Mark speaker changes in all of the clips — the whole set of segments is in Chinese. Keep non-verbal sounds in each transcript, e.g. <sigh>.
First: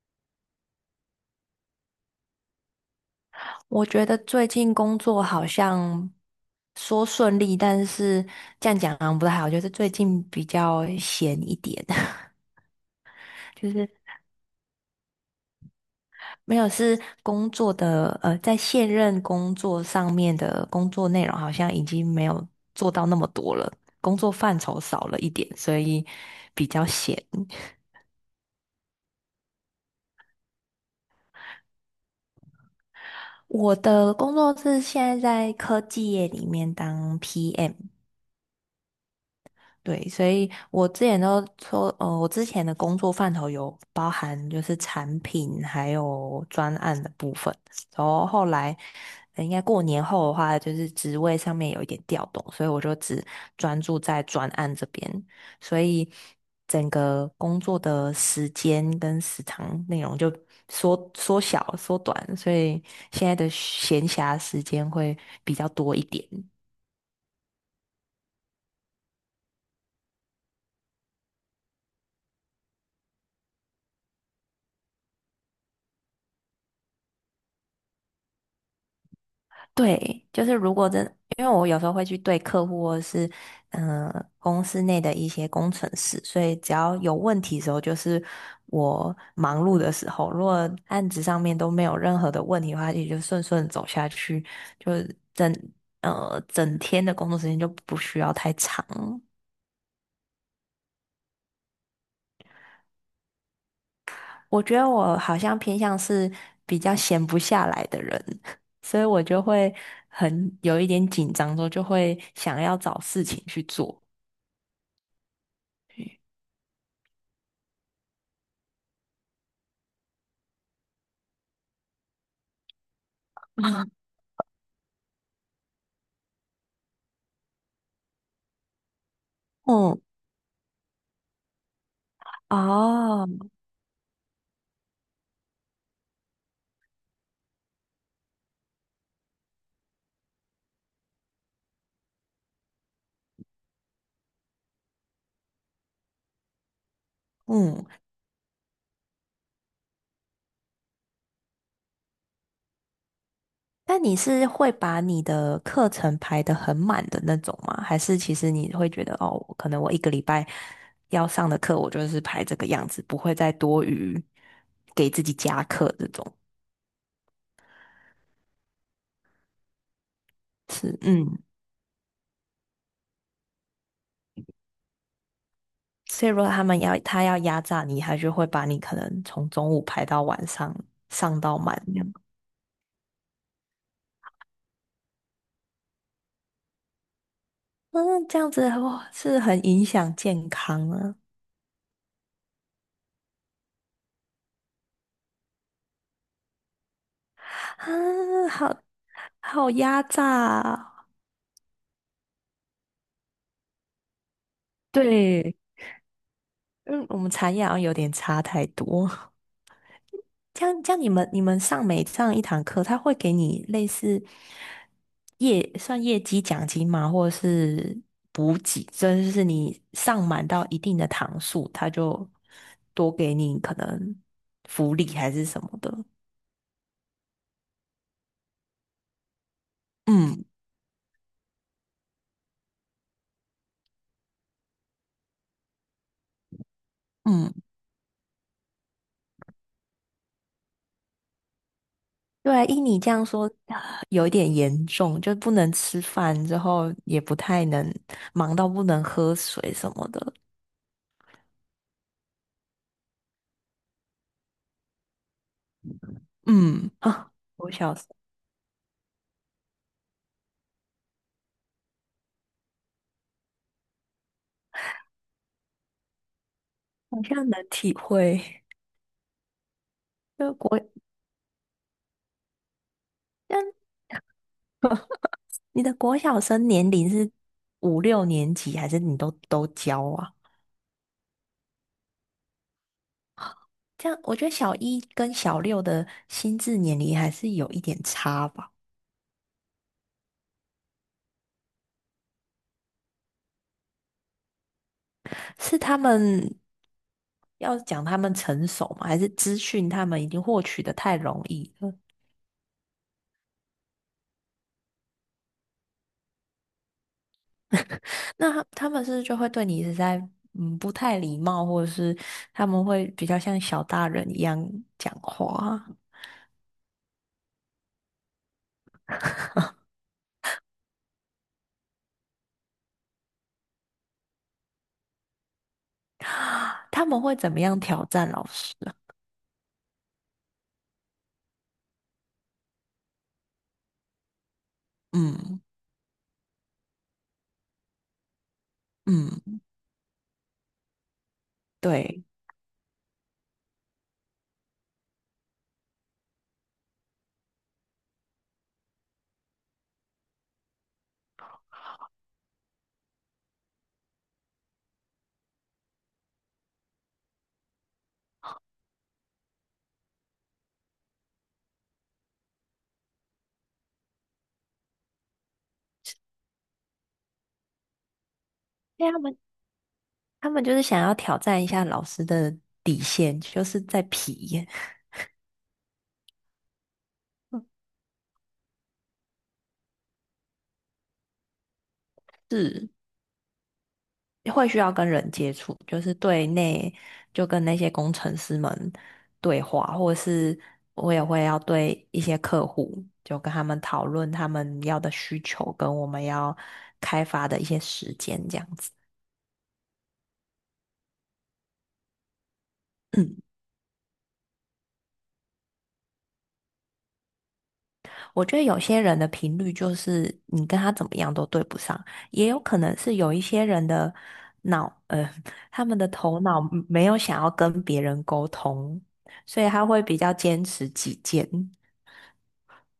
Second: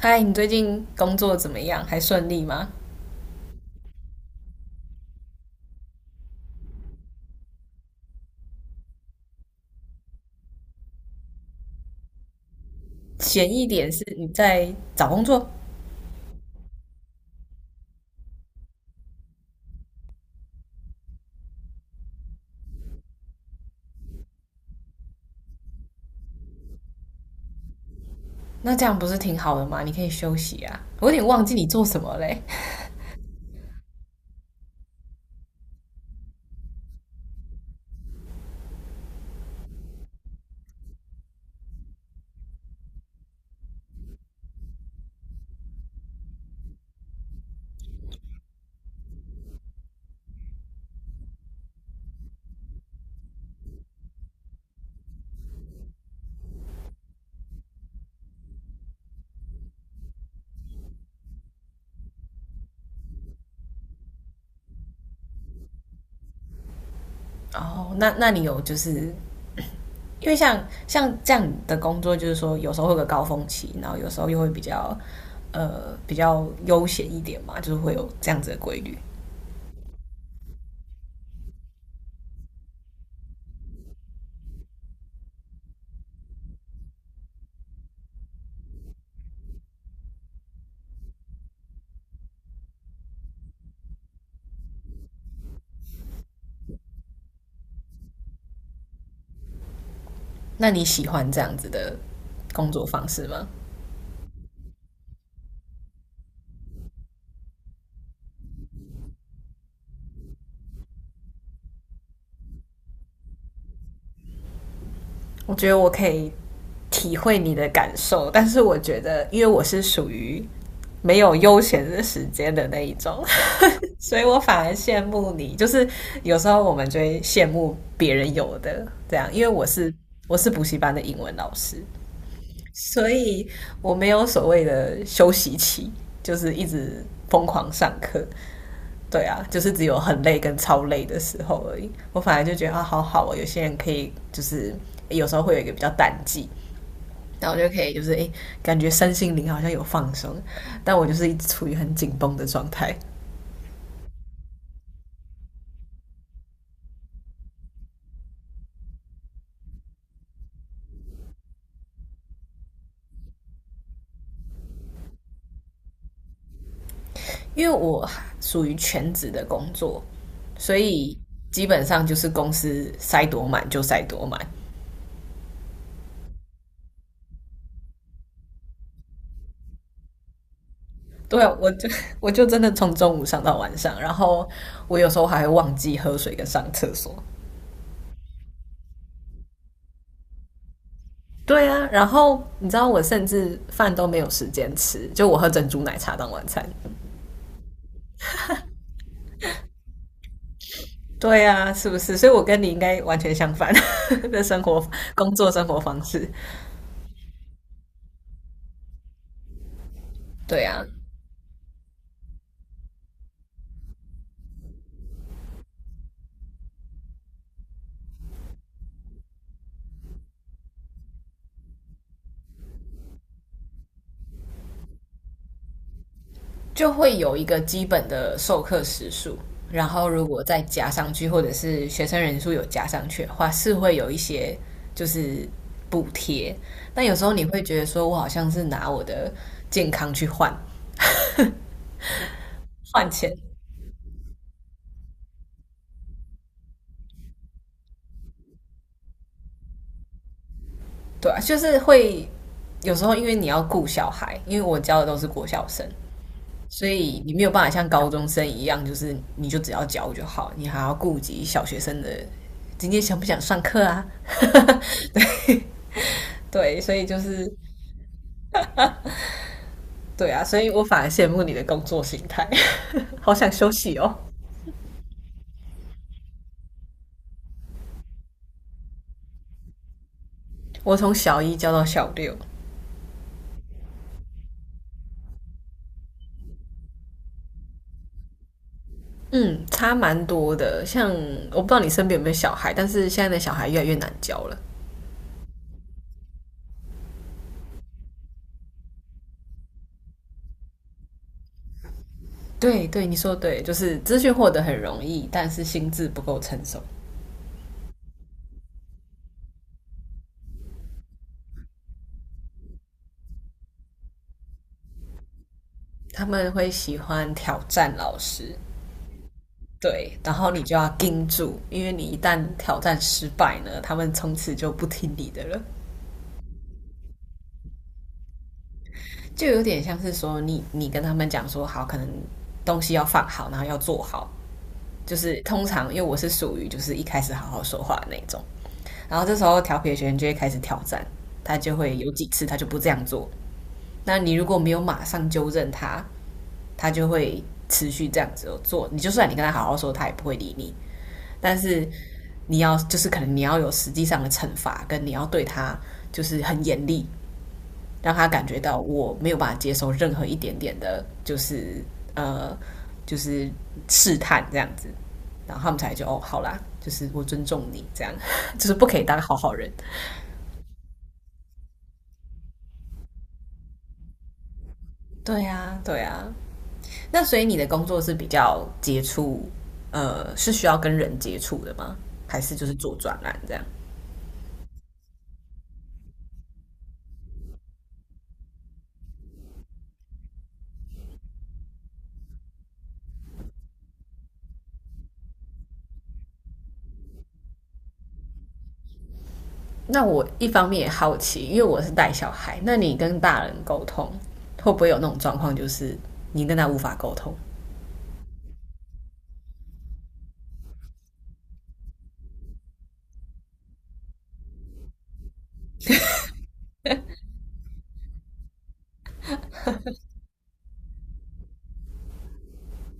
Speaker 1: 嗨，你最近工作怎么样？还顺利吗？
Speaker 2: 我觉得最近工作好像说顺利，但是这样讲好像不太好。就是最近比较闲一点，<laughs>
Speaker 1: 闲一
Speaker 2: 就是
Speaker 1: 点是你在找工作，
Speaker 2: 没有是工作的在现任工作上面的工作内容好像已经没有做到那么多了，工作范畴少了一点，所以比较闲。
Speaker 1: 那这样不是挺好的吗？你可以休息啊。我有点忘记你做什么嘞。
Speaker 2: 我的工作是现在在科技业里面当 PM，对，所以我之前都说，我之前的工作范畴有包含就是产品还有专案的部分，然后后来应该过年后的话，就是职位上面有一点调动，所以我就只专注在专案这边，所以整个工作的时间跟时长内容就缩短，所以现在的闲暇时间会比较多一点。
Speaker 1: 哦，那你有就是因为像这样的工作，就是说有时候会有个高峰期，然后有时候又会比较比较悠闲一点嘛，就是会有这样子的规律。
Speaker 2: 对，就是如果真，因为我有时候会去对客户或者是公司内的一些工程师，所以只要有问题的时候，就是我忙碌的时候，如果案子上面都没有任何的问题的话，也就顺顺走下去，就是整整天的工作时间就不需要太长。
Speaker 1: 那你喜欢这样子的工作方式吗？
Speaker 2: 我觉得我好像偏向是比较闲不下来的人，<laughs> 所以我就会很有一点紧张之后，就会想要找事情去做。
Speaker 1: 我觉得我可以体会你的感受，但是我觉得，因为我是属于没有悠闲的时间的那一种 <laughs>，
Speaker 2: <laughs>
Speaker 1: 所以我反而羡慕你。就是有时候我们就会羡慕别人有的这样，因为我是
Speaker 2: 嗯，
Speaker 1: 我是补习班的英文老师，所
Speaker 2: 哦，
Speaker 1: 以我没有所谓的休息期，就是一直疯狂上课。对啊，就是只有很累跟超累的时候而已。我反而就觉得啊，好好哦，有些人可以就是有时候会有一个比较淡季，然后就可
Speaker 2: 嗯，
Speaker 1: 以就是诶，感觉身心灵好像有放松，但我就是一直处于很紧绷的状态，
Speaker 2: 那你是会把你的课程排得很满的那种吗？还是其实你会觉得，哦，可能我一个礼拜要上的课，我就是排这个样子，不会再多余给自己加课这种？
Speaker 1: 因为我属于全职的工作，所
Speaker 2: 是，
Speaker 1: 以
Speaker 2: 嗯，
Speaker 1: 基本上就是公司塞多满就塞多满。
Speaker 2: 所以如果他们要压榨你，他就会把你可能从中午排到晚上，上
Speaker 1: 对啊，
Speaker 2: 到
Speaker 1: 我
Speaker 2: 满
Speaker 1: 就
Speaker 2: 这样。
Speaker 1: <laughs> 我就真的从中午上到晚上，然后我有时候还会忘记喝水跟上厕所，
Speaker 2: 嗯，这样子哇，是很影响健康啊！
Speaker 1: 对啊，然后你知道我甚至饭都没有时间吃，就我喝珍珠奶茶当晚餐。
Speaker 2: 啊，好好压榨啊，
Speaker 1: 对啊，是不是？所以我跟你应该完全相反 <laughs> 的生活、工作
Speaker 2: 对。
Speaker 1: 生活方式。
Speaker 2: 嗯，我们产业好像有点差太多。<laughs>
Speaker 1: 对
Speaker 2: 这
Speaker 1: 啊，
Speaker 2: 样，这样你们上每上一堂课，他会给你类似业绩奖金吗？或者是补给？真就是你上满到一定的堂数，他就多给你可能福利还是什么的。
Speaker 1: 就会有一个基本的授课时数，然后如果
Speaker 2: 嗯
Speaker 1: 再加上去，或者是学生人数有加上去的话，是会有一些就是补贴。但有时候你
Speaker 2: 嗯，
Speaker 1: 会觉得说，我好像是拿我的健康去换
Speaker 2: 对啊，依你
Speaker 1: 换
Speaker 2: 这样
Speaker 1: 钱，
Speaker 2: 说，啊有一点严重，就不能吃饭，之后也不太能忙到不能喝水什么的。
Speaker 1: 对啊，就是会有时候因为你要顾小孩，因为我教的都是国小生，所
Speaker 2: 嗯
Speaker 1: 以
Speaker 2: 啊，
Speaker 1: 你没有办法
Speaker 2: 我
Speaker 1: 像
Speaker 2: 小
Speaker 1: 高中生一样，就是你就只要教就好，你还要顾及小学生的今天想不想上课啊？<laughs> 对对，所以就
Speaker 2: 好像
Speaker 1: 是
Speaker 2: 能体会，
Speaker 1: 对
Speaker 2: <laughs>
Speaker 1: 啊，
Speaker 2: 就
Speaker 1: 所以
Speaker 2: 国，
Speaker 1: 我反而羡慕你的工作形态，<laughs> 好想
Speaker 2: 但
Speaker 1: 休息哦。
Speaker 2: <laughs> 你的国小生年龄是五六年级，还是你都教啊？
Speaker 1: 我从小一教到小六，
Speaker 2: 这样，我觉得小一跟小六的心智年龄还是有一点差吧。
Speaker 1: 嗯，差蛮多的。像我不知道你身边有没有小孩，但是现在的小孩越来越难教了。
Speaker 2: 是他们要讲他们成熟吗？还是资讯他们已经获取的太容易了？
Speaker 1: 对对，你说对，就是资讯获得很容易，但是心智不够成熟，
Speaker 2: 那他们是不是就会对你是在不太礼貌，或者是他们会比较像小大人一样讲话啊
Speaker 1: 他们会喜欢挑战老师。对，然后你就要盯住，因为你一旦挑战失败呢，他们从此就不听你的了，
Speaker 2: 他们会怎么样挑战老师？
Speaker 1: 就有点像是说你跟他们讲说好，可能东西要放好，然后要做好，就是
Speaker 2: 嗯
Speaker 1: 通常因为我是属于就是一开始好好说话的那种，然后这时
Speaker 2: 嗯，
Speaker 1: 候调皮的学生就会开始挑战，他就会有
Speaker 2: 对，
Speaker 1: 几次他就不这样做，那你如果没有马上纠正他，他就会持续这样子做。你就算你跟他好好说，他也不会理你。但是你要就是可能你要有实际上的惩罚，跟你要对他就是很严厉，让他感觉到我没有办法接受任何一点点的，就是呃，就是试探这样子。然后他们才就哦，好啦，就是我尊重你这样，<laughs> 就是不可以
Speaker 2: 因为他
Speaker 1: 当好
Speaker 2: 们
Speaker 1: 好人。
Speaker 2: 他们就是想要挑战一下老师的底线，就是在皮，
Speaker 1: 对呀、对呀、那所以你的工
Speaker 2: <laughs>
Speaker 1: 作是比较接触，呃，是需要跟人接触的吗？还是就是
Speaker 2: 是
Speaker 1: 做专栏这样？
Speaker 2: 会需要跟人接触，就是对内就跟那些工程师们对话，或者是我也会要对一些客户，就跟他们讨论他们要的需求跟我们要开发的一些时间这样子。
Speaker 1: 那我一方面也好奇，因为我是带小孩，那你跟大人
Speaker 2: <clears throat>
Speaker 1: 沟通会不会有那种状况，就是你跟他无法沟通？
Speaker 2: 我觉得有些人的频率就是你跟他怎么样都对不上，也有可能是有一些人的脑，呃，<laughs> 他们的头脑没有想要跟别人沟通，所以他会比较坚持己见。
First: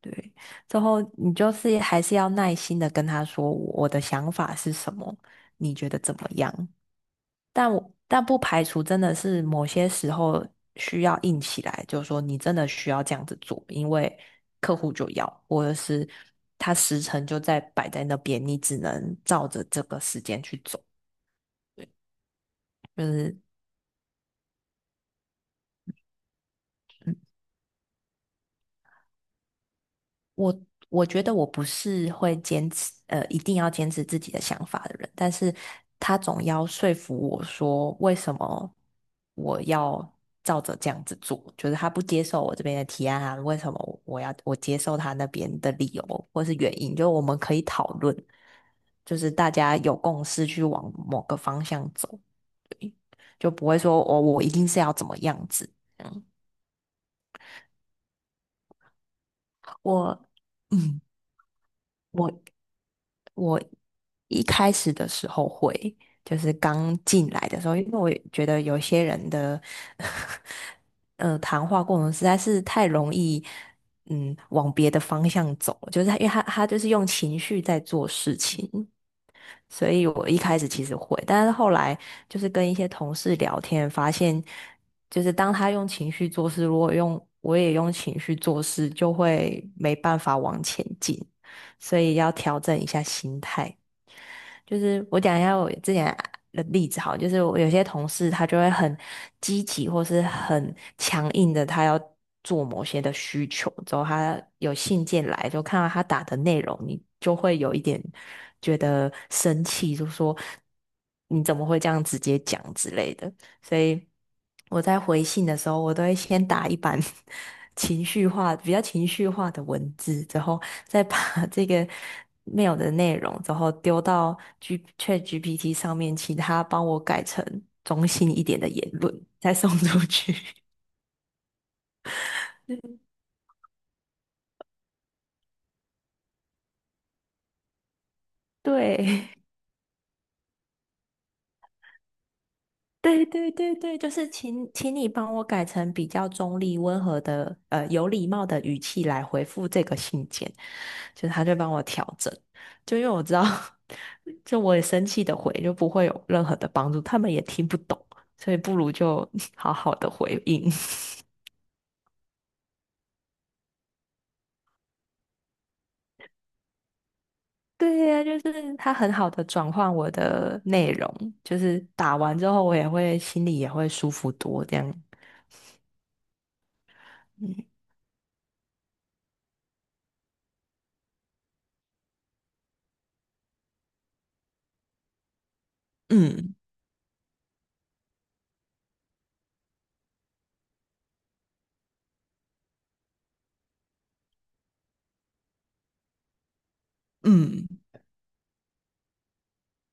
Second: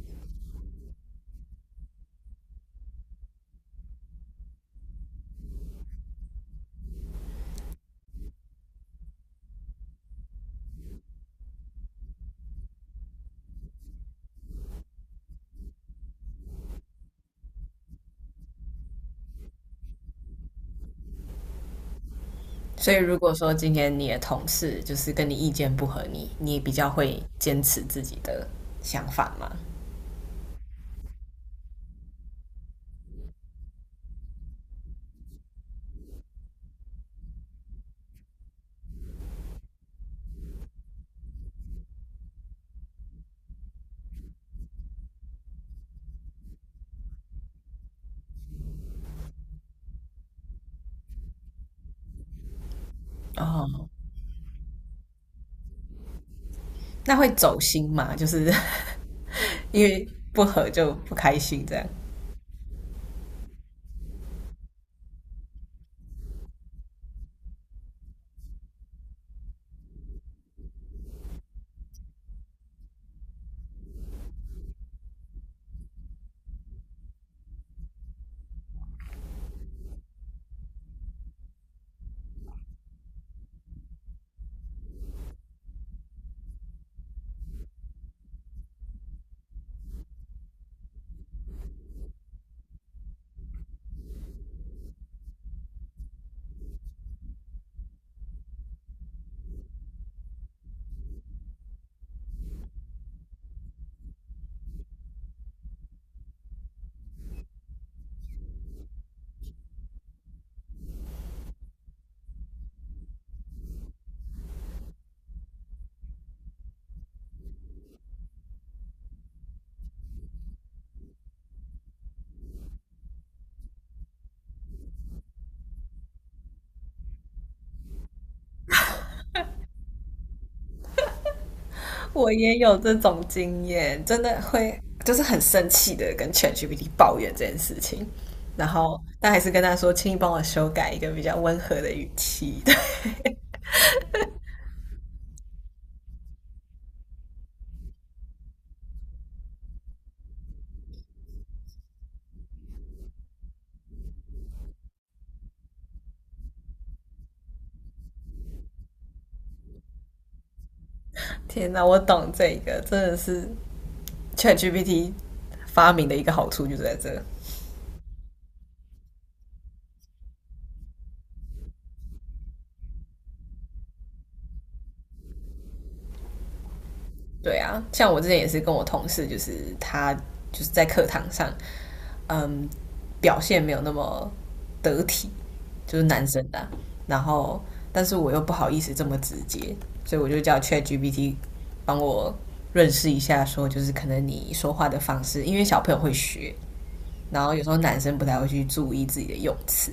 Speaker 2: 对，最后你就是还是要耐心的跟他说我的想法是什么，你觉得怎么样？但不排除真的是某些时候需要硬起来，就是说你真的需要这样子做，因为客户就要，或者是他时辰就在摆在那边，你只能照着这个时间去走，
Speaker 1: 所以
Speaker 2: 就
Speaker 1: 如果
Speaker 2: 是。
Speaker 1: 说今天你的同事就是跟你意见不合你，你比较会坚持自己的想法吗？
Speaker 2: 我我觉得我不是会坚持，一定要坚持自己的想法的人，但是他总要说服我说为什么我要照着这样子做，就是他不接受我这边的提案啊，为什么我要接受他那边的理由或是原因，就我们可以讨论，就是大家有共识去往某个方向走，就不会
Speaker 1: 哦，
Speaker 2: 说我一定是要怎么样子，嗯，
Speaker 1: 那会走心吗？就是 <laughs> 因为
Speaker 2: 我
Speaker 1: 不合就
Speaker 2: 嗯。
Speaker 1: 不开心这样。
Speaker 2: 我我一开始的时候会，就是刚进来的时候，因为我也觉得有些人的 <laughs> 谈话过程实在是太容易，嗯，往别的方向走，就是他因为他他就是用情绪在做事情，所以我一开始其实会，但是后来就是跟一些同事聊天，发现就是当他用情绪做事，如果用我也用情绪做事，就会没办法往前进。所以要调整一下心态。就是我讲一下我之前的例子好了就是我有些同事他就会很积极或是很强硬的，他要做某些的需求，之后他有信件来，就看到他打的内容，你就会有一点觉得生气，就说你怎么会这样直接讲之类的。所以我在回信的时候，我都会先打一版 <laughs> 情绪化、比较情绪化的文字，之后再把 <laughs> 这个 mail 的内容，之后丢到 ChatGPT 上面，请他帮我改成中性一点的言论，再送出去。
Speaker 1: 我也有这种经验，真的会就是很生气的跟 ChatGPT 抱怨这件事情，
Speaker 2: <laughs>
Speaker 1: 然后
Speaker 2: 对，
Speaker 1: 但还是跟他说，请你帮我修改一个比较温和的语气。<laughs> 对，
Speaker 2: 对对对对，就是请你帮我改成比较中立、温和的，有礼貌的语气来回复这个信件，就是他就帮我调整，就因为我知道，<laughs> 就我也生气的回，就不会有任何的帮助，他们也听不懂，所以不如就 <laughs> 好好的回应。
Speaker 1: 天哪，我懂这个，真的是 ChatGPT 发明的一个好处就在这。
Speaker 2: <laughs> 对呀，就是他很好的转换我的内容，就是打完之后我也会心里也会舒服多这样。
Speaker 1: 对
Speaker 2: 嗯
Speaker 1: 啊，像我之前也是跟我同事，就是他就是在课堂上，嗯，表现没有那么得体，就是男生
Speaker 2: 嗯。
Speaker 1: 的啊然后，但是我又不好意思这么直接，所以我就叫 ChatGPT 帮我认识一下，说就是可能你说话的方式，因为小朋友会学，然后有时候
Speaker 2: 嗯
Speaker 1: 男生不太会去注意自己的用词，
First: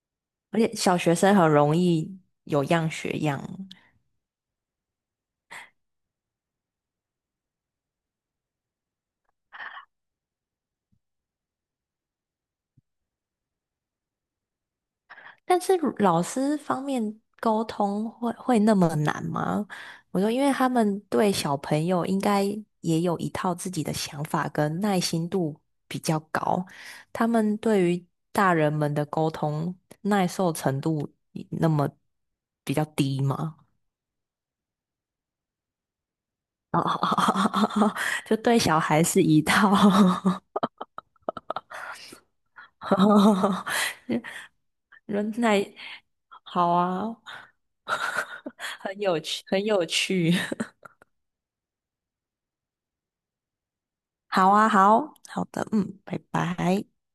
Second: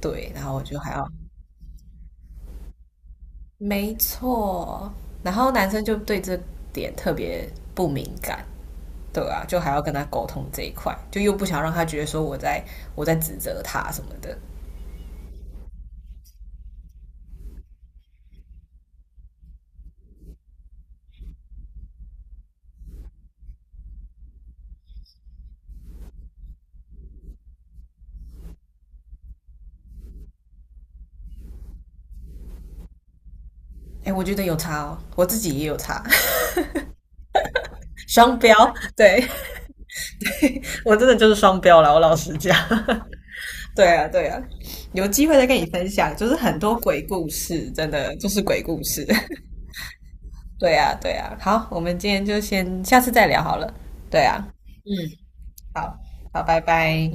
Speaker 1: 对，然后
Speaker 2: 而
Speaker 1: 我
Speaker 2: 且
Speaker 1: 就还
Speaker 2: 小
Speaker 1: 要，
Speaker 2: 学生很容易有样学样，
Speaker 1: 没错，然后男生就对这点特别不敏感。对啊，就还要跟他沟通这一块，就又不想让他觉得说我在指责他什么的，
Speaker 2: 但是老师方面沟通会那么难吗？我说，因为他们对小朋友应该也有一套自己的想法跟耐心度比较高，他们对于大人们的沟通耐受程度那么比较低吗？
Speaker 1: 哎，我觉得有差哦，我自己也有差，<laughs>
Speaker 2: <laughs> 就
Speaker 1: 双
Speaker 2: 对
Speaker 1: 标。
Speaker 2: 小孩是
Speaker 1: 对
Speaker 2: 一套，
Speaker 1: <laughs> 我真的就是双标了，我老实讲。
Speaker 2: <laughs>
Speaker 1: <laughs> 对啊，对啊，有机
Speaker 2: 人
Speaker 1: 会再跟你
Speaker 2: 奶
Speaker 1: 分享，就是很
Speaker 2: 好
Speaker 1: 多鬼
Speaker 2: 啊，
Speaker 1: 故事，真的就
Speaker 2: <laughs>
Speaker 1: 是鬼故
Speaker 2: 很
Speaker 1: 事。
Speaker 2: 有趣，很有趣。
Speaker 1: <laughs> 对
Speaker 2: <laughs>
Speaker 1: 啊，对啊。好，我们今天就先下次再聊好了。对啊，
Speaker 2: 好啊，好好的，
Speaker 1: 好，
Speaker 2: 嗯，拜
Speaker 1: 好，拜
Speaker 2: 拜。
Speaker 1: 拜。